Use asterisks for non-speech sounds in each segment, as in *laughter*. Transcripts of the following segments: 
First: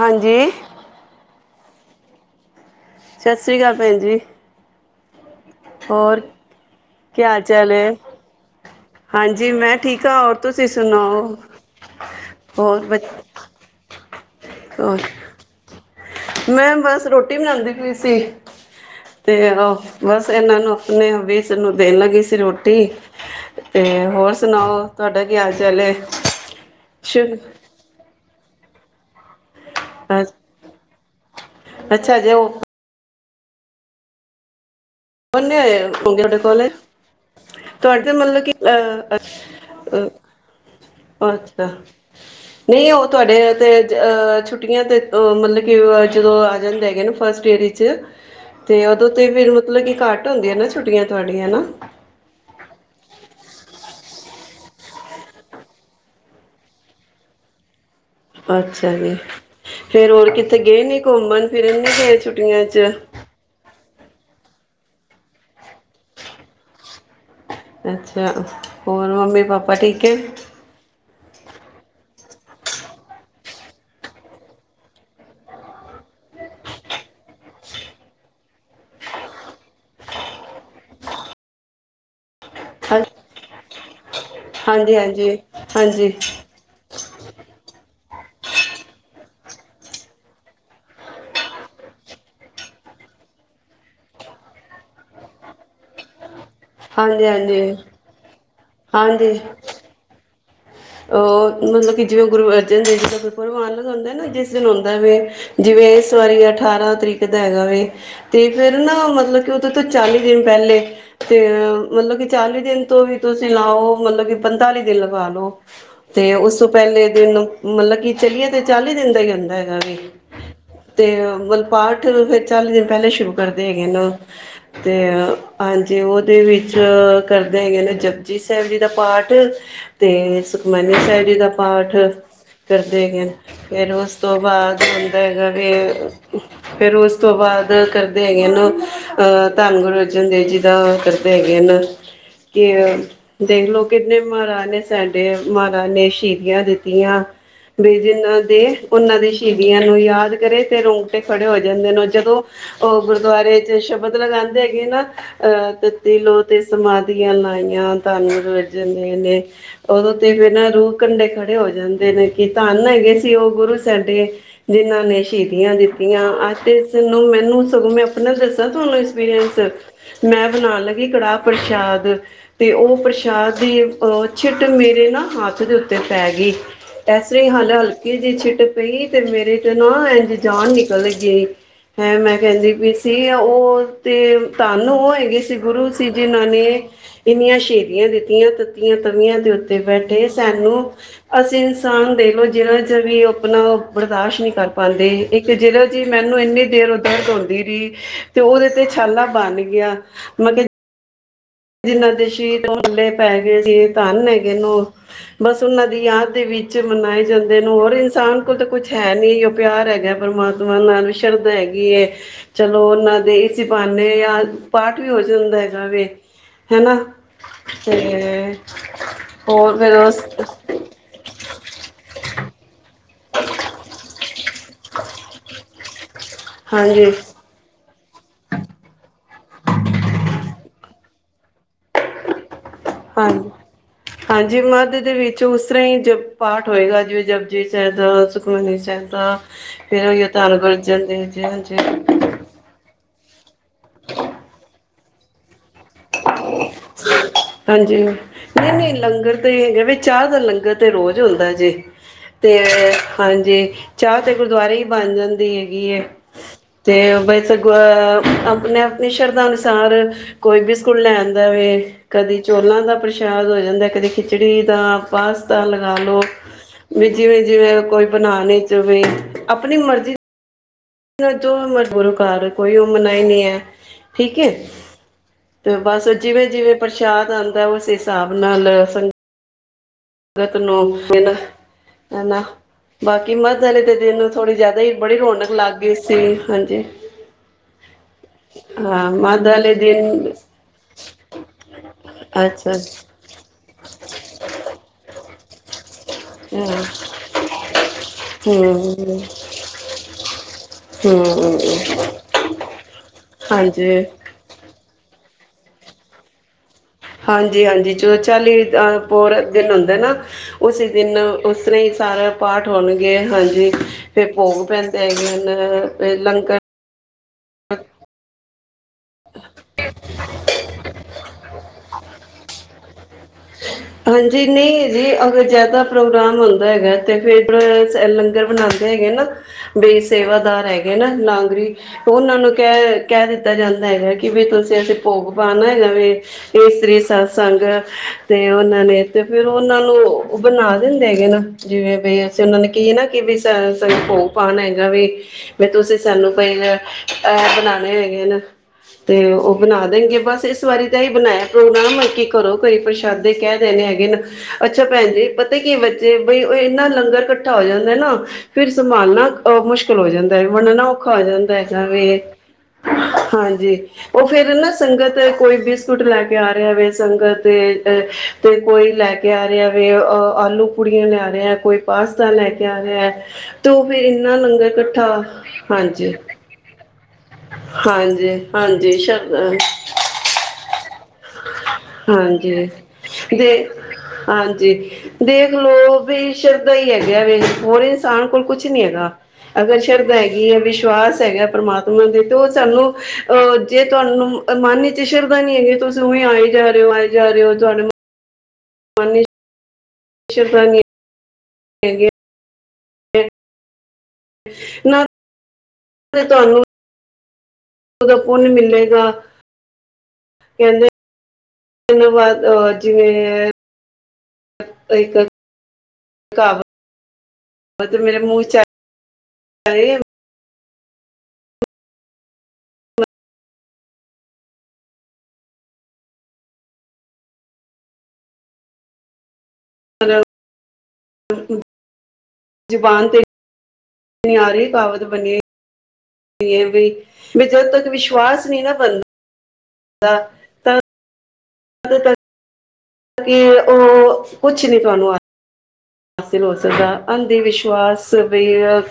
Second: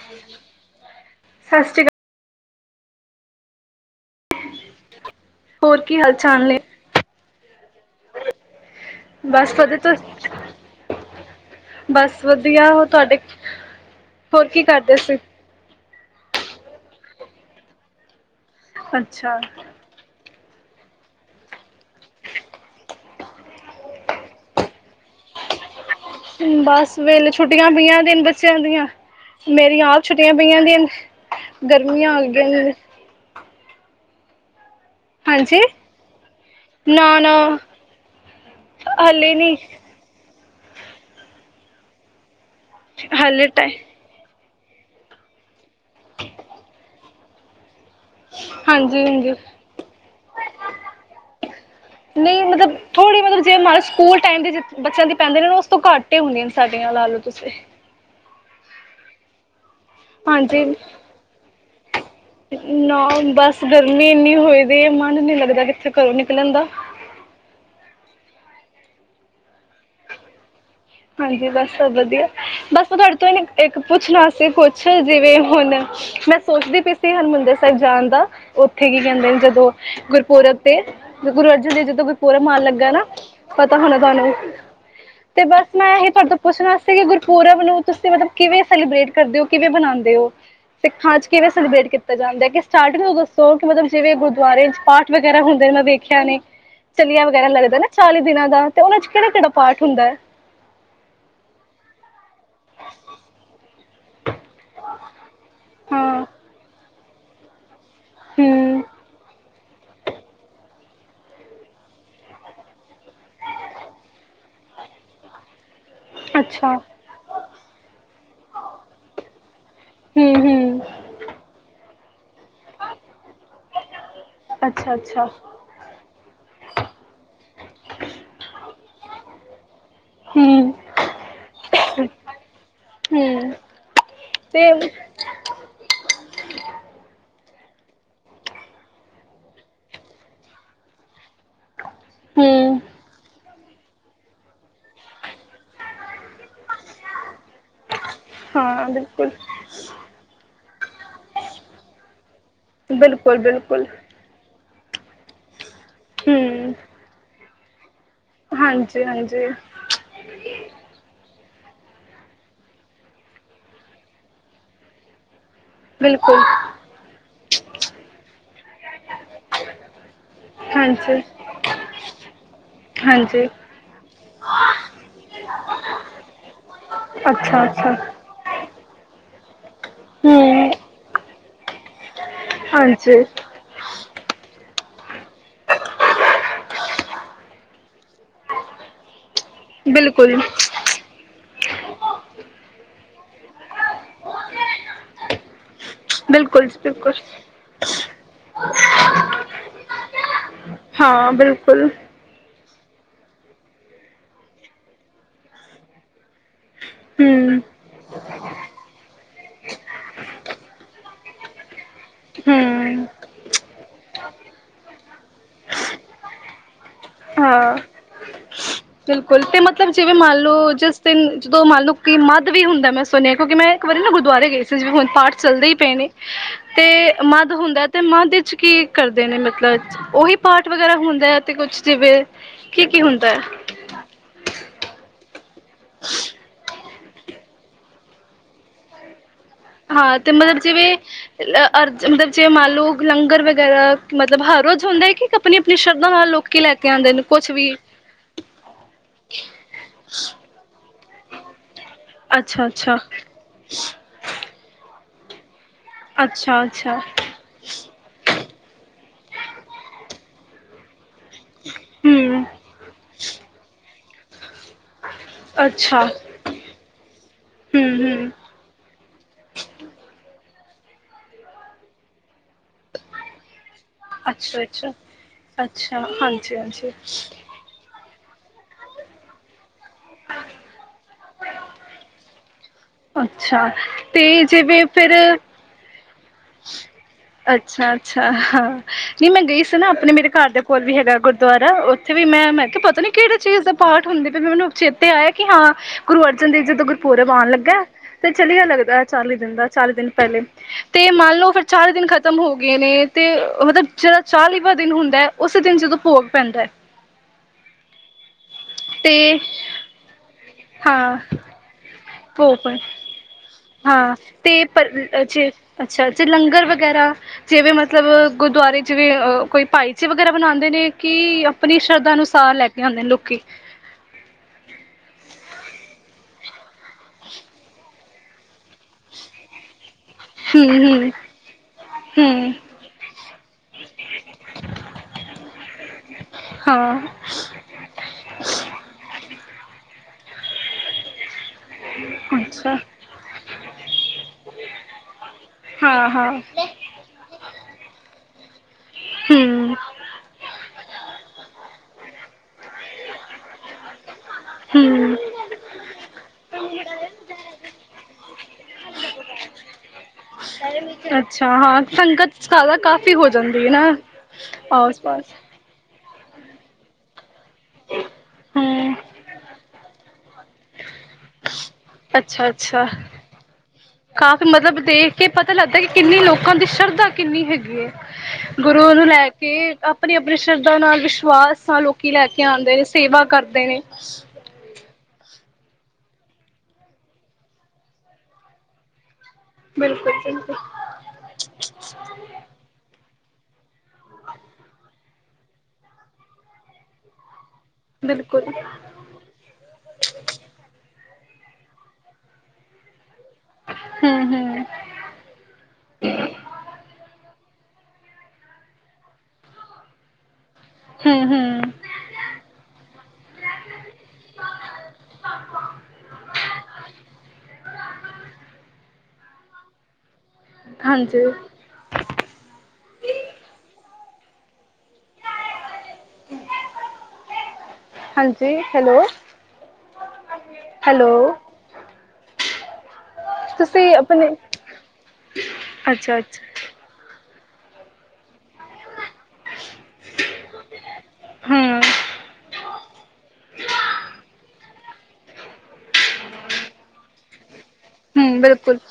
ਹਾਂਜੀ। ਸਸ੍ਰੀ ਕਾਲ। ਸਤਿ ਸ਼੍ਰੀ ਅਕਾਲ ਭੈਣ ਜੀ। ਅਕਾਲ ਕੀ ਹਾਲ ਹੋਰ ਚਾਲ ਨੇ ਕਿਆ ਹਾਲ ਚਾਲ ਐ? ਹਾਂਜੀ ਬਸ ਮੈਂ ਵਧੀਆ ਤੁ ਠੀਕ ਆ, ਹੋਰ ਤੁਸੀਂ ਸੁਣਾਓ? ਬਸ ਵਧੀਆ ਹੋਰ ਹੋ ਬੱ ਤੁਹਾਡੇ ਕੀ ਕਰਦੇ ਹੋਰ ਸੀ ਮੈਂ ਬਸ ਰੋਟੀ ਬਣਾਦੀ ਪਈ ਸੀ। ਅੱਛਾ ਤੇ ਉਹ ਬਸ ਇਹਨਾਂ ਨੂੰ ਆਪਣੇ ਵੀ ਅਵੀਸ ਨੂੰ ਦੇਣ ਲੱਗੀ ਸੀ ਰੋਟੀ। ਤੇ ਹੋਰ ਸੁਣਾਓ ਤੁਹਾਡਾ ਕੀ ਹਾਲ-ਚਾਲ ਏ? ਬਸ ਵੇਲੇ ਛੁੱਟੀਆਂ ਪਈਆਂ ਤਿੰਨ ਬੱਚਿਆਂ ਦੀਆਂ ਮੇਰੀਆਂ ਆਪ ਛੁੱਟੀਆਂ ਪਈਆਂ ਦੇਨ ਗਰਮੀਆਂ ਅੱਛਾ ਆ ਜੇ ਗਈਆਂ ਉਹ ਨੇ। ਬਨੇ ਹਾਂਜੀ ਹੋਏ ਆ *unintelligible* ਥੋਡੇ ਕੋਲੇਜ। ਨਾ ਨਾ। ਤੁਹਾਡੇ ਮਤਲਬ ਕਿ ਅਹ ਹਾਲੇ ਨੀ ਅ ਅੱਛਾ ਨਹੀਂ ਉਹ ਤੁਹਾਡੇ ਹਾਲੇ ਟ ਤੇ ਅਹ ਛੁੱਟੀਆਂ ਤੇ ਓ ਮਤਲਬ ਕਿ ਆ ਜਦੋਂ ਆ ਜਾਂਦੇ ਹੈਗੇ ਨਾ ਫਸਟ ਡੇਅ ਵਿੱਚ ਤੇ ਹਾਂਜੀ ਉਦੋਂ ਹਾਂਜੀ ਤੇ ਫੇਰ ਮਤਲਬ ਕਿ ਘੱਟ ਹੁੰਦੀਆ ਨਾ ਛੁੱਟੀਆਂ ਤੁਹਾਡੀਆਂ ਨਾ। ਨਹੀਂ ਮਤਲਬ ਥੋੜੀ ਮਤਲਬ ਜੇ ਮਲ ਸਕੂਲ ਟਾਈਮ ਦੇ ਜੇ ਬੱਚਿਆਂ ਦੇ ਪੈਂਦੇ ਨੇ ਉਸ ਤੋਂ ਘੱਟ ਹੀ ਹੁੰਦੀਆ ਸਾਡੀਆਂ ਲਾ ਲ‌ਓ ਤੁਸੀਂ। ਅੱਛਾ ਜੀ ਫੇਰ ਹੋਰ ਕਿੱਥੇ ਹਾਂਜੀ ਗਏ ਨੀ ਘੁੰਮਣ ਫਿਰ ਗਏ ਛੁਟ ਨਾ ਬਸ ਗਰਮੀ ਇੰਨੀ ਹੋਈ ਪ‌ਈ ਏ ਮਨ ਨੀ ਲੱਗਦਾ ਕਿਤੇ ਘਰੋਂ ਨਿਕਲਣ ਦਾ। ਅੱਛਾ, ਹੋਰ ਮੰਮੀ-ਪਾਪਾ ਠੀਕ ਐ? ਹਾਂਜੀ ਬਸ ਸਭ ਵਧੀਆ, ਬਸ ਮੈਂ ਤੁਹਾਡੇ ਤੋਂ ਇਹਨ ਇੱਕ ਪੁੱਛਣਾ ਸੀ ਕੁਛ ਜਿਵੇਂ ਹੁਣ ਮੈਂ ਸੋਚਦੀ ਪਈ ਸੀ ਹਰਿਮੰਦਰ ਸਾਹਿਬ ਜਾਣ ਦਾ ਉੱਥੇ ਕੀ ਕਹਿੰਦੇ ਨੇ ਜਦੋਂ ਗੁਰਪੂਰਬ ਤੇ ਗੁਰੂ ਅਰਜਨ ਦੇਵ ਜੀ ਜਦੋਂ ਗੁਰਪੂਰਬ ਆਣ ਲੱਗਾ ਨਾ ਪਤਾ ਹੋਣਾ ਤੁਹਾਨੂੰ? ਹਾਂਜੀ-ਹਾਂਜੀ। ਤੇ ਬਸ ਮੈਂ ਇਹੀ ਤੁਹਾਡੇ ਤੋਂ ਪੁੱਛਣਾ ਸੀ ਕਿ ਗੁਰਪੂਰਬ ਨੂੰ ਤੁਸੀਂ ਮਤਲਬ ਕਿਵੇਂ ਸੈਲੀਬ੍ਰੇਟ ਕਰਦੇ ਓ ਕਿਵੇਂ ਬਨਾਉਂਦੇ ਓ? ਸਿੱਖਾਂ ਚ ਕਿਵੇਂ ਸੈਲੀਬ੍ਰੇਟ ਕੀਤਾ ਜਾਂਦਾ ਕਿਸ ਸਟਾਟਹੋਗੁ ਸੋ ਮਤਲਬ ਜਿਵੇਂ ਗੁਰਦੁਆਰੇ ਚ ਪਾਠ ਵਗੈਰਾ ਹੁੰਦਾ ਨੇ ਮੈਂ ਵੇਖ ਸਿਆਣੇ ਚਲੀਆਂ ਹਾਂਜੀ ਵਗੈਰਾ ਹਾਂਜੀ ਲੱਗਦਾ ਨਾ ਚਾਲੀ ਦਿਨਾਂ ਦਾ ਤੇ ਉਹਨਾਂ ਚ ਹਾਂਜੀ ਕਿਹੜਾ-ਕਿਹੜਾ ਪਾਠ ਹੁੰਦਾ ਐ? ਮਤਲਬ ਕਿ ਜਿਵੇਂ ਗੁਰੂ ਅਰਜਨ ਦੇਵ ਜੀ ਦਾ ਗੁਰਪੂਰਬ ਹਨ। ਹੁੰਦਾ ਨਾ ਜਿਸ ਦਿਨ ਹੁੰਦਾ ਵੇ ਜਿਵੇਂ ਏਸ ਹਾਂ ਵਾਰੀ ਅਠਾਰਾਂ ਤਰੀਕ ਦਾ ਹੈਗਾ ਵੇ ਤੇ ਫੇਰ ਹੂੰ, ਨਾ ਮਤਲਬ ਕਿ ਉਹਦੇ ਤੋਂ ਚਾਲੀ ਦਿਨ ਪਹਿਲੇ ਤੇ ਮਤਲਬ ਕਿ ਚਾਲੀ ਦਿਨ ਤੋਂ ਵੀ ਤੁਸੀਂ ਲਾਉ ਮਤਲਬ ਕਿ ਪੰਤਾਲੀ ਦਿਨ ਲਗਾਓ ਲੋ ਤੇ ਉਸ ਤੋਂ ਅੱਛਾ ਪਹਿਲੇ ਦਿਨ ਮਤਲਬ ਕੀ ਚੱਲੀਏ ਤੇ ਚਾਲੀ ਦਿਨ ਦਾ ਹੀ ਰਹਿੰਦਾ ਹੈਗਾ ਵੇ ਹੂੰ-ਹੂੰ, ਤੇ ਮਤਲਬ ਪਾਠ ਫੇਰ ਚਾਲੀ ਦਿਨ ਪਹਿਲੇ ਸ਼ੁਰੂ ਕਰਦੇ ਹੈਗੇ ਨੇ। ਤੇ ਅੱਛਾ-ਅੱਛਾ ਅਹ‌ ਹਾਂਜੀ, ਉਹਦੇ ਵਿੱਚ ਕਰਦੇ ਹੈਗੇ ਨੇ ਜਪੁਜੀ ਸਾਹਿਬ ਜੀ ਦਾ ਪਾਠ ਤੇ ਹੂੰ, ਸੁਖਮੈਨੀ ਸਾਹਿਬ ਜੀ ਦਾ ਪਾਠ ਤ ਕਰਦੇ ਹੈਗੇ ਹੂੰ ਫਿਰ ਉਸ ਤੋਂ ਤੇ ਬਾਅਦ ਹੁੰਦਾ ਹੈਗਾ ਵੀ ਫੇਰ ਉਸ ਤੋਂ ਬਾਦ ਕਰਦੇ ਹੈਗੇ ਨਾ। ਅਹ ਧੰਨ ਗੁਰੂ ਅਰਜਨ ਦੇਵ ਜੀ ਦਾ ਕਰਦੇ ਹੈਗੇ ਆ ਨਾ ਕਿ ਹੂੰ, ਦੇਖਲੋ ਕਿਨੇ ਮਰਾਰੇ ਨੇ ਸਾਡੇ ਮਹਾਰਾਜ ਨੇ ਸ਼ਹੀਦੀਆਂ ਦਿੱਤੀਆਂ ਵੀ ਜਿਨਾਂ ਦੇ ਹਾਂ ਉਹਨਾਂ ਦੇ ਬਿਲਕੁਲ, ਸ਼ਹੀਦੀਆਂ ਨੂੰ ਯਾਦ ਕਰੇ ਤੇ ਰੋਂਗਟੇ ਖੜੇ ਹੋ ਜਾਂਦੇ ਨੇ ਜਦੋਂ ਉਹ ਗੁਰਦੁਆਰੇ ਚ ਬਿਲਕੁਲ-ਬਿਲਕੁਲ ਸ਼ਬਦ ਮਤਲਵ ਰਹਿੰਦੇ ਹੈਗੇ ਨਾ ਅਹ ਤੇਤੀ ਲੋ ਤੇ ਹੂੰ, ਸਮਾਧੀਆਂ ਲਾਈਆਂ ਧਾਨੂੰ ਖਵਾਜਾ ਮੈਨੇ ਹਾਂਜੀ-ਹਾਂਜੀ ਉਦੋਂ ਤੇ ਫਿਰ ਨਾ ਰੂਹ ਕੰਢੇ ਖੜੇ ਹੋ ਜਾਂਦੇ ਨੇ, ਕਿ ਧੰਨ ਹੈਗੇ ਸੀ ਉਹ ਗੁਰੂ ਸਾਡੇ। ਜਿਨ੍ਹਾਂ ਨੇ ਸ਼ਹੀਦੀਆਂ ਦਿੱਤੀਆਂ ਬਿਲਕੁਲ, ਅ ਅਤੇ ਇਸਨੂੰ ਮੈਨੂੰ ਸਗੋਂ ਮੈਂ ਆਪਣਾ ਦੱਸਾਂ ਤੁਹਾਨੂੰ ਐਕਸਪੀਰੀਅੰਸ ਮੈਂ ਬਣਾਉਣ ਲੱਗੀ ਹਾਂਜੀ, ਕੜਾਹ ਪ੍ਰਸ਼ਾਦ ਤੇ ਉਹ ਹਾਂਜੀ ਪ੍ਰਸ਼ਾਦ ਦੀ ਅਹ ਛਿੱਟ ਮੇਰੇ ਨਾ ਹੱਥ ਦੇ ਉੱਤੇ ਪੈ ਗਈ ਇਸ ਲਈ ਹਾਲ ਅੱਛਾ-ਅੱਛਾ ਹਲਕੀ ਜ ਛਿੱਟ ਪਈ ਤੇ ਮੇਰੇ ਤੇ ਨਾ ਇੰਝ ਹੂੰ, ਜਾਨ ਨਿਕਲ ਗਈ ਹੈ ਂਮੈਂ ਕਹਿੰਦੀ ਵੀ ਸੀ ਹਾਂਜੀ ਉਹ ਤੇ ਧਨ ਉਹ ਹੈਗੇ ਸੀ ਗੁਰੂ ਸੀ ਜਿਨ੍ਹਾਂ ਨੇ ਇੰਨੀਆਂ ਸ਼ਹੀਦੀਆਂ ਦਿੱਤੀਆਂ ਤੱਤੀਆਂ ਤਵੀਆਂ ਦੇ ਉੱਤੇ ਬੈਠੇ ਬਿਲਕੁਲ, ਸਾਨੂੰ ਅਸੀਂ ਇਨਸਾਨ ਦੇਖ ਲਓ ਜਿਹਨਾਂ 'ਚ ਵੀ ਆਪਣਾ ਉਹ ਬਰਦਾਸ਼ਤ ਨਹੀਂ ਕਰ ਪਾਦੇ। ਇੱਕ ਜਿਹਦਾ ਜੀ ਮੈਨੂੰ ਇੰਨੀ ਬਿਲਕੁਲ ਜੀ ਦੇਰ ਉੱਹ ਬਿਲਕੁਲ ਦਰਦ ਹੁਂਦੀ ਰਹੀ। ਤੇ ਉਹਦੇ ਤੇ ਛਾਲਾ ਬਣ ਗਿਆ ਮਤਬ ਹਾਂ ਬਿਲ ਜਿਨਾਂ ਦੇ ਸ਼ੀਰ ਛਾਲੇ ਪੈ ਗਏ ਸੀ ਧੰਨ ਹੈਗੇ ਨੂੰ ਬਸ ਉਹਨਾਂ ਦੀ ਯਾਦ ਦੇ ਵਿੱਚ ਮਨਾਏ ਹੂੰ, ਜਾਂਦੇ ਨੇ ਹੋਰ ਇਨਸਾਨ ਬਿਲਕਲ ਤਾਂ ਕੁਛ ਹੈ ਨਹੀਂੀ ਪਿਆਰ ਹੈਗਾ ਪ੍ਰਮਾਤਮਾ ਨਾਲ ਸ਼ਰਧਾ ਹੈਗੀ ਏ। ਚਲੋ ਹੂੰ ਉਹਨਾਂ ਦੇ ਇਸ ਬਹਾਨੇ ਪਾਠ ਵੀ ਹੋ ਜਾਂਦਾ ਹੈਗਾ ਵੇ। ਹੈ ਨਾ। ਹਾਂ ਬਿਲਕੁਲ ਤੇ ਮਤਲਬ ਜਿਵੇਂ ਮੰਨ ਲਓ ਜਿਸ ਜਦੋਂ ਮੰਨ ਲਓ ਕਿ ਮੱਧ ਵੀ ਹੁੰਦਾ ਮੈਂ ਸੁਣਿਆ, ਕਿਉਂਕਿ ਮੈਂ ਇੱਕ ਵਾਰੀ ਨਾ ਗੁਰਦੁਆਰੇ ਗਈ ਸੀ ਜ ਹੁਣ ਪਾਠ ਚੱਲਦੇ ਹੀ ਪਏ ਨੇ। ਤੇ ਹਾਂਜੀ ਮ ਹੁੰਦਾ ਤੇ ਮਧ ਦੇ ਵਿੱਚ ਕੀ ਕਰਦੇ ਨੇ ਮਤਲਬ, ਉਹੀ ਪਾਠ ਵਗੈਰਾ ਹੁੰਦਾ ਹੈ ਤੇ ਕੁਛ ਜਿਵੇਂ ਕੀ ਕੀ ਹੁੰਦਾ। ਹਾਂਜੀ ਹਾਂਜੀ, ਮੱਧ ਦੇ ਵਿੱਚ ਉਸ ਤਰ੍ਹਾਂ ਹੀ ਜ ਪਾਠ ਹੋਏਗਾ ਜਿਵੇਂ ਜ ਜ ਚਾਹੀਦਾ ਸੁੱਕਮਨੀ ਸਾਹਿਬ ਦਾ। ਫਿਰ ਹਾਂ ਉਹੀ ਤੇ ਧੰਨ ਮਤਲਬ ਗੁਰੂ ਜਿਵੇਂ ਅਰਜਨ ਦੇਵ ਜੀ ਹਾਂਜੀ ਮਤਲਬ ਚੇ ਮਾਲੋ ਲੰਗਰ ਵਗੈਰਾ ਮਤਲਬ ਹਰ ਰੋਜ਼ ਹੁੰਦਾ ਹੈ ਕਿ ਆਪਣੀ ਆਪਣੀ ਸ਼ਰਧਾ ਨਾਲ ਲੋਕੀ ਲੈ ਕੇ ਆਉਂਦੇ ਨੇ ਕੁਛ ਵੀ ਜੀ। ਨਹੀਂ- ਨਹੀਂ ਲੰਗਰ ਤੇ ਹੈਗਾ ਵੀ ਚਾਰ ਦਾਨ ਲੰਗਰ ਤੇ ਰੋਜ਼ ਹੁੰਦਾ ਜੇ ਤੇ ਅੱਛਾ ਅੱਛਾ ਹਾਂਜੀ, ਚਾਹ ਤੇ ਗੁਰਦੁਆਰੇ ਹੀ ਬਣ ਜਾਂਦੀ ਹੈਗੀ ਹੈ ਅੱਛਾ ਤੇ ਅੱਛਾ ਬ ਆਪਣੀ ਆਪਣੀ ਸ਼ਰਦਾ ਨੁਸਾਰ ਕੋਈ ਬਿਸਕੁਟ ਲੈ ਆਂ ਕਦੇ ਹਮ ਚੋਲਾਂ ਦਾ ਪ੍ਰਸ਼ਾਦ ਹੋ ਜਾਂਦਾ ਕਦੇ ਖਿਚੜੀ ਦਾ ਪਾਸਤਾ ਲਗਾ ਅੱਛਾ ਲਉ ਵੀ ਜਿਵੇਂ -ਜਿਵੇਂ ਹਮ ਕੋਈ ਹਮ ਬਣਾਣੇ ਆਪਣੀ ਮਰਜ਼ੀ ਗੁਰੂ ਘਰ ਕੋਈ ਮਨਾਹੀ ਨਹੀਂੀ ਹੈ। ਠੀਕ ਏ ਅੱਛਾ ਅੱਛਾ ਤੇ ਅੱਛਾ ਬਸ ਜਿਵੇਂ ਹਾਂਜੀ -ਜਿਵੇਂ ਹਾਂਜੀ ਪ੍ਰਸ਼ਾਦ ਆਦ ਤੇ ਉਸੇ ਹਿਸਾਬ ਨਾਲ ਸੰ ਅਤ ਨੋ ਕੇ ਨਾ *unintelligible* ਹੈਨਾ ਬਾਕੀ ਮਧ ਅੱਛਾ ਵਾਲੇ ਦੇ ਦਿਨ ਤੇ ਥੋੜ੍ਹੀ ਜਿਆਦਾ ਜਿਵੇਂ ਹੀ ਫਿਰ ਬੜੀ ਰੌਣਕ ਲੱਗ ਗਈ ਸੀ। ਹਾਂਜੀ। ਅੱਛਾ, ਅੱਛਾ ਹਾਂ ਨਹੀਂ ਮੈਂ ਮੱਧ ਗਈ ਵਾਲੇ ਸੀ ਨਾ ਆਪਣੇ ਮੇਰੇ ਦਿਨ ਘਰ ਦੇ ਕੋਲ ਵੀ ਹੈਗਾ ਗੁਰਦੁਆਰਾ ਵੀ ਮੈਂ ਮੈਂ ਅੱਛਾ ਕਿਹਾ ਪਤਾ ਨੀ ਕਿਹੜੇ ਚੀਜ਼ ਦਾ ਪਾਠ ਹੁੰ ਵੀ ਮੈਨੂੰ ਚੇਤੇ ਆਇਆ ਕਿ ਹਾਂ ਗੁਰੂ ਅਰਜਨ ਦੇਵ ਜੀ ਹਾਂ ਦਾ ਗੁਰਪੁਰਬ ਆਣ ਲੱਗਾ ਤੇ ਚਲੀਆ ਲਗਦਾ ਹੂੰ ਚਾਲੀ ਦਿਨ ਦਾ ਚਾਲੀ ਦਿਨ ਪਹਿਲੇ ਤੇ ਮੰਨ ਲਓ ਹੂੰ ਫੇਰ ਚਾਲੀ ਦਿਨ ਖ਼ਤਮ ਹੋ ਗਏ ਨੇ ਤੇ ਅ ਹਾਂਜੀ ਮਤਲਬ ਚਾਲੀਵਾ ਦਿਨ ਹੁੰਦਾ ਐ ਉਸੇ ਦਿਨ ਜਦੋਂ ਭੋਗ ਪੈਂਦੈ ਹਾਂਜੀ ਹਾਂਜੀ ਜੋ ਚਾਲੀ ਤੇ ਪੂਰਾ ਦਿਨ ਹੁੰਦਾ ਨਾ ਉਸੇ ਹਾਂ ਦਿਨ ਉਸ ਤਰ੍ਹਾਂ ਹੀ ਸਾਰੇ ਪਾਠ ਭੋਗ ਹੋਣਗੇ ਹਾਂਜੀ ਹਾਂ ਫੇਰ ਤੇ ਭੋਗ ਪਰ ਪੈਂਦੇ ਹੈਗੇ ਜੇ ਅੱਛਾ ਹਨ ਜੇ ਲੰਗਰ ਵਗੈਰਾ ਜਿਵੇਂ ਮਤਲਬ ਗੁਰਦੁਆਰੇ ਜਿਵੇਂ ਕੋਈ ਭਾਈਚੇ ਵਗੈਰਾ ਬਣਾਂਦੇ ਨੇ ਕਿ ਆਪਣੀ ਸ਼ਰਧਾ ਅਨੁਸਾਰ ਲੈ ਕੇ ਆਂਦੇ ਨੇ ਲੋਕੀ *inaudible* ਹਾਂਜੀ ਨਹੀਂ ਜੀ ਅਗਰ ਜ਼ਿਆਦਾ ਪ੍ਰੋਗਰਾਮ ਹੁੰਦਾ ਹੈਗਾ ਤੇ ਫੇਰ ਲੰਗਰ ਬਣਾਂਦੇ ਹੈਗੇ ਨਾ ਬਈ ਸੇਵਾਦਾਰ ਹੈਗੇ ਨਾ ਹਮ ਲਾਗਰੀ ਉਹਨਾਂ ਹਮ ਨੂੰ ਕਹਿ ਕਹਿ ਦਿੱਤਾ ਜਾਂਦਾ ਹੈਗਾ ਕਿ ਬਈ ਤੁਸੀਂ ਅਸੀਂ ਭੋਗ ਪਾਣਾ ਹੈਗਾ ਵੀ ਹਮ *unintelligible* ਸੰਗ ਤੇ ਉਹਨਾਂ ਨੇ ਤੇ ਫੇਰ ਉਹਨਾਂ ਨੂੰ ਬਣਾ ਦਿੰਦੇ ਹੈਗੇ ਨਾ ਜਿਵੇਂ ਵੀ ਹਾਂ ਅਸੀਂ ਉਹਨਾਂ ਨੂੰ ਅੱਛਾ ਕਹੀ ਏ ਨਾ ਕਿ ਵੀ ਸ ਸ ਭੋਗ ਪਾਣਾ ਹੈਗਾ ਵੀ ਕੇ ਤੁਸੀਂ ਹਾਂ ਹਾਂ ਸਾਨੂੰ *unintelligible* ਇਹ ਬਣਾਣੇ ਹੈਗੇ ਹਨ ਤੇ ਉਹ ਹਮ ਬਣਾ ਦੇਣਗੇ ਬਸ ਇਸ ਵਾਰੀ ਨੀ ਬਣਾਇਆ ਪ੍ਰੋਗਰਾਮ ਕੀ ਘਰੋਂ ਕੋਈ ਪ੍ਰਸ਼ਾਦੇ ਕਹਿ ਦੇਣੇ ਹੈਗੇ ਨਾ ਅੱਛਾ ਭੈਣ ਹਮ ਜੀ ਪ ਤਾਂ ਕਿ ਬੱਚੇ ਬਈ ਇਹਨਾ ਲੰਗਰ ਇਕੱਠਾ ਹੋ ਜਾਂਦਾ ਨਾ ਫਿਰ ਸੰਭਾਲਣਾ ਅ ਮੁਸ਼ਕਿਲ ਹੋ ਜਾਂਦਾ ਵੰਡਨਾ ਔਖਾ ਹੋ ਅੱਛਾ ਜਾਂਦਾ ਹਾਂ ਹੈਗਾ ਵੀ, ਸੰਗਤ ਜ਼ਿਆਦਾ ਕਾਫ਼ੀ ਹੋ ਜਾਂਦੀ ਹੈ ਹਾਂਜੀ ਨਾ ਉਹ ਫੇਰ ਨਾ ਆਸ ਸੰਗਤ ਪਾਸ ਕੋਈ ਬਿਸਕੁਟ ਲੈ ਕੇ ਆ ਰਿਹਾ ਵੇ ਸੰਗਤ ਤੇ ਕੋਈ ਹਮ ਲੈ ਕੇ ਆ ਰਿਹਾ ਅ ਆਲੂ ਪੂੜੀਆਂ ਲਿਆ ਰਿਹਾ ਆ ਕੋਈ ਪਾਸਤਾ ਲੈ ਅੱਛਾ ਕੇ ਆ ਅੱਛਾ ਰਿਹਾ ਤੇ ਉਹ ਫੇਰ ਇੰਨਾ ਕਾਫ਼ੀ ਲੰਗਰ ਕੱਠਾ, ਹਾਂਜੀ ਹਾਂਜੀ ਸਰਧਾ ਕਿੰਨੀ ਹੈਗੀ ਏ ਹਾਂਜੀ ਹਾਂਜੀ ਗੁਰੂਆਂ ਨੂੰ ਲੈ ਸ਼ ਕੇ ਆਪਣੀ ਆਪਣੀ ਸ਼ਰਧਾ ਨਾਲ ਵਿਸ਼ਵਾਸ ਆ ਲ ਹਾਂਜੀ, ਤੇ, ਹਾਂਜੀ ਦੇਖ ਲਓ ਵੀ ਸ਼ਰਧਾ ਹੀ ਹੈਗੀ ਆ ਵੇ ਹੋਰ ਇਨਸਾਨ ਕੋਲ ਕੁਛ ਨਈ ਹੈਗਾ ਅਗਰ ਸ਼ਰਧਾ ਬਿਲਕੁਲ ਹੈਗੀ ਆ ਬਿਲਕੁਲ ਵਿਸ਼ਵਾਸ ਹੈਗਾ ਪਰਮਾਤਮਾ ਤੇ ਉਹ ਸਾਨੂੰ ਅ ਜੇ ਤੁਹਾਨੂੰ ਮਨ ਵਿਚ ਸ਼ਰਧਾ ਨੀ ਹੈਗੀਆਂ ਤੁਸੀਂ ਉਈ ਆਏ ਜਾ ਰਹੇ ਹੋ ਆਏ ਜਾ ਰਹੇ ਹੋ ਤੁਹਾਡੇ ਬਿਲਕੁਲ ਮਨ ਸ਼ਰਧਾ ਨੀ ਹੈ ਗੀ ਏ *inaudible* ਹੂੰ ਹੂੰ ਨਾ ਲੇ ਤੁਹਾਨੂੰ ਪੁੁੰਨ ਮਿਲੇਗਾ, ਕਹਿੰਦੇ ਹੂੰ ਹੂੰ *unintelligible* ਬਾਦ ਅਹ ਜਿਵੇਂ *unintelligible* *unintelligible* ਮਤਲਬ ਮੇਰੇ ਮੂੰਹ ਵਿਚ ਅ ਆਏ ਹਾਂਜੀ ਹਾਂਜੀ ਹੈਲੋ ਹੈਲੋ ਜ਼ਬਾਨ ਤੇ ਤੁਸੀਂ ਆਪਣੇ ਨਿਆਰੇ ਕਹਾਵਤ ਬਣੀ ਅੱਛਾ ਅੱਛਾ ਵੀ *inaudible* ਵੀ ਜਦੋਂ ਤੱਕ ਵਿਸ਼ਵਾਸ ਨਹੀਂ ਨਾ ਬਣਦਾ ਤਾਂ ਹਮ ਉਦੋਂ ਤੱਕ ਕਿ ਉਹ ਕੁਛ ਨੀ ਤੁਹਾਨੂੰ ਆ ਹਾਸਿਲ ਹੋ ਸਕਦਾ ਅੰਧ ਵਿਸ਼ਵਾਸ ਹਮ ਬਿਲਕੁਲ ਸੁਬੇਰਾ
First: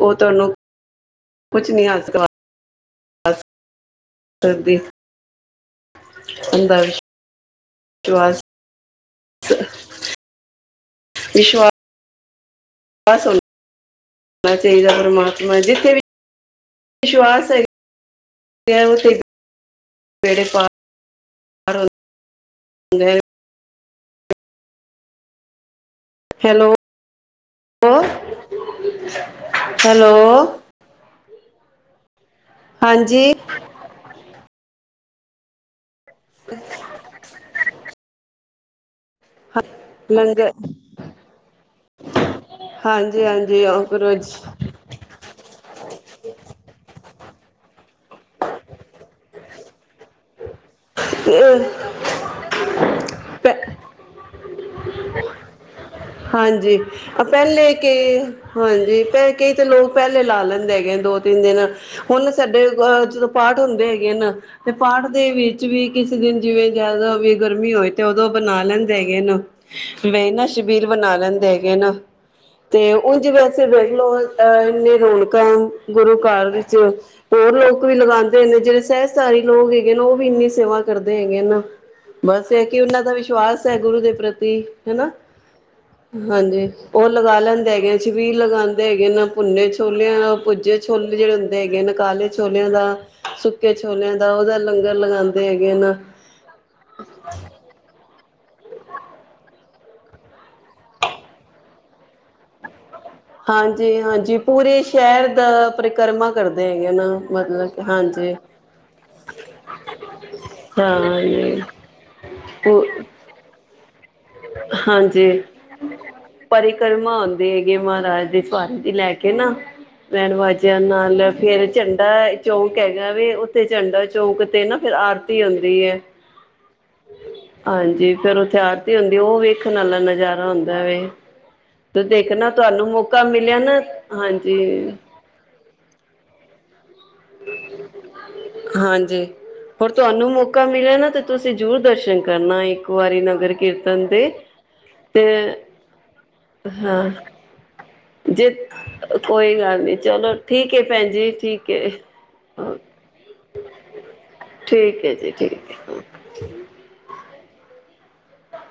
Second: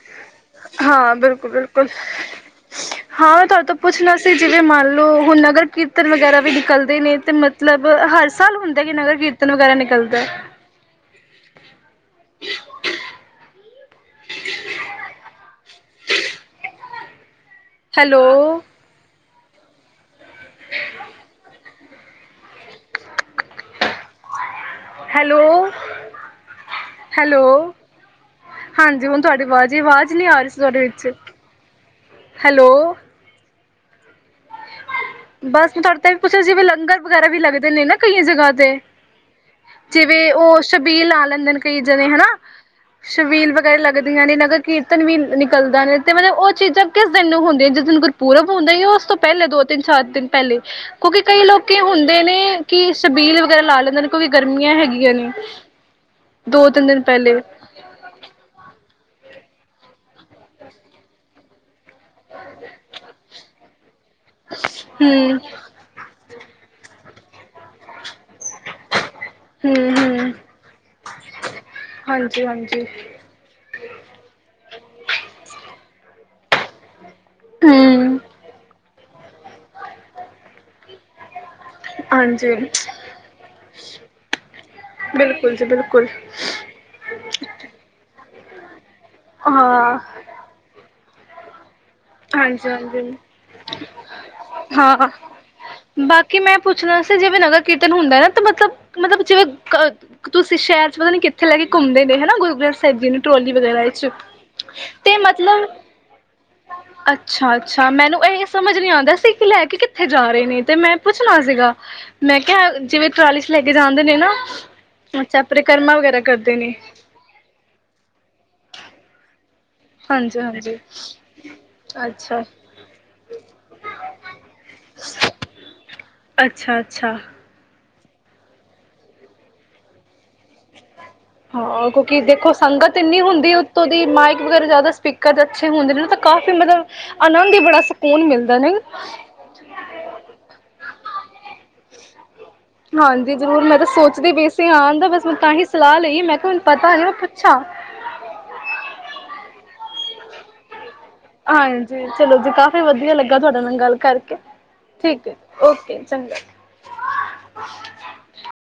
ਉਹ ਤੁਹਾਨੂੰ ਹਾਂ ਬਿਲਕੁਲ ਕੁਛ ਨੀ ਬਿਲਕੁਲ ਆ ਸਕ ਹਾਂ ਤੁਹਾਡੇ ਤੋਂ ਪੁੱਛਣਾ ਸੀ ਜਿਵੇਂ ਮੰਨ ਲਉਂ ਹੁਣ ਨਗਰ ਕੀਰਤਨ ਵਗੈਰਾ ਵੀ ਅੰਧਾ ਨਿਕਲਦੇ ਨੇ ਤੇ ਮਤਲਬ ਹਰ ਵਿਸ਼ਵਾਸ ਸਾਲ ਹੁੰਦੇ ਦਾਂ ਕਿ ਨਗਰ ਕੀਰਤਨ ਵਗੈਰਾ ਨਿਕਲਦਾ ਹੈ ਵਿਸ਼ਵਾਸ ਹੁੰਦਾ ਹੋਣਾ ਚਹੀਦਾ ਪਰਮਾਤਮਾ ਵਿੱਚ ਜਿੱਥੇ ਵੀ ਵਿਸ਼ਵਾਸ ਹੈਗਾ ਹੈਲੋ ਗਿਆ ਉਹ ਤੇ ਸਵੇਰੇ ਪਾ ਗਏ ਹੈਲੋ ਹੈਲੋ ਹੈਲੋ ਹਾਂਜੀ ਹੁਣ ਤੁਹਾਡੀ ਆਵਾਜ਼ ਵਾਜ਼ ਹੈਲੋ ਨਹੀਂ ਆ ਰਹੀ ਸੀ ਤੁਹਾਡੇ ਵਿੱਚ ਹੈਲੋ ਜੀ ਬਸ ਮੈਂ ਤੁਹਾਡੇ ਤਾਂ ਵੀ ਪੁੱਛਿਆ ਸੀ ਵੀ ਲੰਗਰ ਵਗੈਰਾ ਵੀ ਲੱਗਦੇ ਨੇ ਨਾ ਕਈ ਜਗ੍ਹਾ ਤੇ ਜਿਵੇਂ ਲੰਗਰ ਉਹ ਸ਼ਬੀਲ ਲਾ ਲੈਂਦੇ ਨੇ ਕਈ ਜਣੇ ਹਨਾ ਹਾਂਜੀ ਸ਼ਬੀਲ ਹਾਂਜੀ ਵਗੈਰਾ ਲੱਗਦੀਆਂ ਅੰਕੁਰਜ ਨੇ ਕੀਰਤਨ ਵੀ ਨਿਕਲਦਾ ਨੇ ਤੇ ਮਤਲਬ ਉਹ ਚੀਜ਼ਾਂ ਕਿਸ ਦਿਨ ਨੂੰ ਹੁੰਦੀਆਂ ਜਿਸ ਦਿਨ ਕੋਈ ਗੁਰਪੂਰਬ ਹੁੰਦਾ ਹੈ ਯਾ ਉਸ ਤੋਂ ਪਹਿਲੇ ਦੋ ਦਿਨ ਤਿੰਨ ਚਾਰ ਦਿਨ ਪਹਿਲੇ ਕਿਉਂਕਿ ਕਈ ਲੋਕੀ ਹੁੰਦੇ ਨੇ ਕਿ ਸ਼ਬੀਲ ਵਗੈਰਾ ਲਾ ਲੈਂਦਾ ਨੇ ਕੋ ਵੀ ਗਰਮੀਆਂ ਹੈਗੀਆਂ ਨੇ ਦੋ ਹਾਂਜੀ ਤਿੰਨ ਦਿਨ ਆ ਪਹਿਲੇ ਕੇ ਹਾਂਜੀ ਤੇ ਕਈ ਤੇ ਲੋਕ ਪਹਿਲੇ ਲਾ ਲੈਂਦੇ ਹੈਗੇ ਦੋ ਤਿੰਨ ਦਿਨ ਹੁਣ ਸਾਡੇ ਅ ਜਦੋਂ ਪਾਠ ਹੁੰਦੇ ਹੈਗੇ ਨ ਤੇ ਪਾਠ ਦੇ ਹੂੰ ਹੂੰ ਵਿੱਚ ਵੀ ਕਿਸੇ ਦਿਨ ਜਿਵੇਂ ਜਿਆਦਾ ਵੀ ਗਰਮੀ ਹੋਏ ਤੇ ਉਦੋਂ ਬਣਾ ਲੈਂਦੇ ਹੈਗੇ ਨ ਮੈ ਹੂੰ ਨਾ ਵੀਰ ਬਣਾ ਲੈਂਦੇ ਹੈਗੇ ਨ ਹਾਂਜੀ ਹਾਂਜੀ ਤੇ ਉਂਜ ਵੇਖਲੋ ਅਹ ਇੰਨੇ ਰੌਣਕਾਂ ਗੁਰੂ ਘਰ ਵਿੱਚ ਹੋਰ ਲੋਕ ਵੀ ਹੂੰ ਲਗਾਉਂਦੇ ਨੇ ਜਿਹੜੇ ਸਹਿਸਧਾਰੀ ਲੋਕ ਹੈਗੇ ਨੇ ਉਹ ਵੀ ਇੰਨੀ ਸੇਵਾ ਕਰਦੇ ਹੈਗੇ ਨਾ ਬਸ ਇਹ ਹਾਂਜੀ ਕਿ ਉਹਨਾਂ ਦਾ ਵਿਸ਼ਵਾਸ ਹੈ ਗੁਰੂ ਦੇ ਪ੍ਰਤੀ ਹੈ ਨਾ ਫੁੱਲ ਸੁੱਟਣਾ ਹਾਂਜੀ ਉਹ ਲਗਾ ਲੈਂਦੇ ਹੈਗੇ ਆ ਛਬੀਲ ਲਗਾਉਂਦੇ ਹੈਗੇ ਨਾ ਭੁੰਨੇ ਹਾਂ ਛੋਲੇਆਂ ਭੁੱਜੇ ਛੋਲੇ ਜਿਹੜੇ ਹੈਗੇ ਨੇ ਕਾਲੇ ਛੋਲਿਆਂ ਹਾਂਜੀ ਦਾ ਹਾਂਜੀ ਸੁੱਕੇ ਛੋਲਿਆਂ ਦਾ ਉਹਦਾ ਲੰਗਰ ਲਗਾਉਂਦੇ ਹੈਗੇ ਨ ਕਿ ਮੈਂ ਪੁੱਛਣਾ ਸੀ ਜਿਵੇਂ ਨਗਰ ਕੀਰਤਨ ਹੁੰਦਾ ਨਾ ਤਾਂ ਮਤਲਬ ਮਤਲਬ ਜਿਵੇਂ ਤੁਸੀਂ ਸ਼ਹਿਰ ਚ ਪਤਾ ਨੀ ਕਿੱਥੇ ਲੈ ਕੇ ਘੁੰਮਦੇ ਪਏ ਹਨਾ ਗੁਰੂ ਗ੍ਰੰਥ ਸਾਹਿਬ ਜੀ ਨੂੰ ਟਰੋਲੀ ਵਗੈਰਾ ਹਾਂਜੀ ਵਿੱਚ ਹਾਂਜੀ ਪੂਰੇ ਤੇ ਸ਼ਹਿਰ ਦਾ ਮਤਲਬ ਪਰਿਕਰਮਾ ਕਰਦੇ ਹੈਗੇ ਅੱਛਾ ਮਤਲਬ ਅੱਛਾ ਮੈਨੂੰ ਹਾਂਜੀ ਇਹ ਸਮਝ ਨੀ ਆਉਂਦਾ ਸੀ ਕਿ ਲੈ ਕੇ ਕਿੱਥੇ ਜਾ ਰਹੇ ਨੇ ਤੇ ਮੈਂ ਪੁੱਛਣਾ ਹਾਂ ਸੀਗਾ ਮੈਂ ਕਿਹਾ ਪ ਜਿਵੇਂ ਟਰਾਲੀ ਚ ਲੈ ਕੇ ਜਾਂਦੇ ਨੇ ਨਾ ਅੱਛਾ ਹਾਂਜੀ ਪਰਿਕਰਮਾ ਵਗੈਰਾ ਕਰਦੇ ਨੇ ਦੇ ਹੈਗੇ ਮਹਾਰਾਜ ਦੇ ਸਵਾਰੇ ਦੀ ਲੈ ਕੇ ਨਾ ਬੈਂਡ ਹਾਂਜੀ ਹਾਂਜੀ ਵਾਜਿਆਂ ਨਾਲ ਫੇਰ ਝੰਡਾ ਅੱਛਾ ਚੌਂਕ ਹੈਗਾ ਵ ਉੱਥੇ ਝੰਡਾ ਚੌਂਕ ਤੇ ਨਾ ਫਿਰ ਆਰਤੀ ਹੁੰਦੀ ਹੈ ਅੱਛਾ ਅੱਛਾ ਹਾਂਜੀ ਫੇਰ ਉਥੇ ਆਰਤੀ ਹੁੰਦੀ ਉਹ ਵੇਖਣ ਵਾਲਾ ਨਜ਼ਾਰਾ ਹੁੰਦਾ ਵੇ ਹਾਂ ਤੇ ਕਿਉਂਕਿ ਦੇਖਣਾ ਦੇਖੋ ਤੁਹਾਨੂੰ ਸੰਗਤ ਇੰਨੀ ਮੌਕਾ ਹੁੰਦੀ ਮਿਲਿਆ ਨਾ ਉੱਤੋਂ ਦੀ ਮਾਇਕ ਹਾਂਜੀ ਵਗੈਰਾ ਜ਼ਿਆਦਾ ਸਪੀਕ ਕਦੇ ਅੱਛੇ ਹੁੰਦੇ ਨੇ ਤੇ ਕਾਫੀ ਮਤਲਬ ਆਨੰਦ ਈ ਬੜਾ ਸਕੂਨ ਮਿਲਦਾ ਨਈ? ਪਰ ਤੁਆਨੂੰ ਮੌਕਾ ਮਿਲੇ ਨਾ ਤੇ ਤੁਸੀ ਜਰੂਰ ਦਰਸ਼ਨ ਕਰਨਾ ਇੱਕ ਵਾਰੀ ਨਗਰ ਕੀਰਤਨ ਤੇ। ਧਿਆਨ ਦਾ ਬਸ ਮੈਂ ਤਾਹੀ ਸਲਾਹ ਲਈ ਮੈਂ ਕਿਯਾ ਮਨੂੰ ਪਤਾ ਏ ਹਾਂ ਮੈਂ ਪੁੱਛਾ। ਜੇ ਕੋਈ ਗੱਲ ਨੀ ਚਲੋ ਠੀਕ ਏ ਭੈਨ ਜੀ ਠੀਕ ਏ। ਹਾਂਜੀ ਚਲੋ ਜੀ ਕਾਫੀ ਵਧੀਆ ਲੱਗਾ ਤੁਆਡੇ ਨਾਲ ਗੱਲ ਕਰਕੇ ਹੈ ਠੀਕ ਜੀ ਏ ਹੈ। ਓਕੇ ਚੰਗਾ।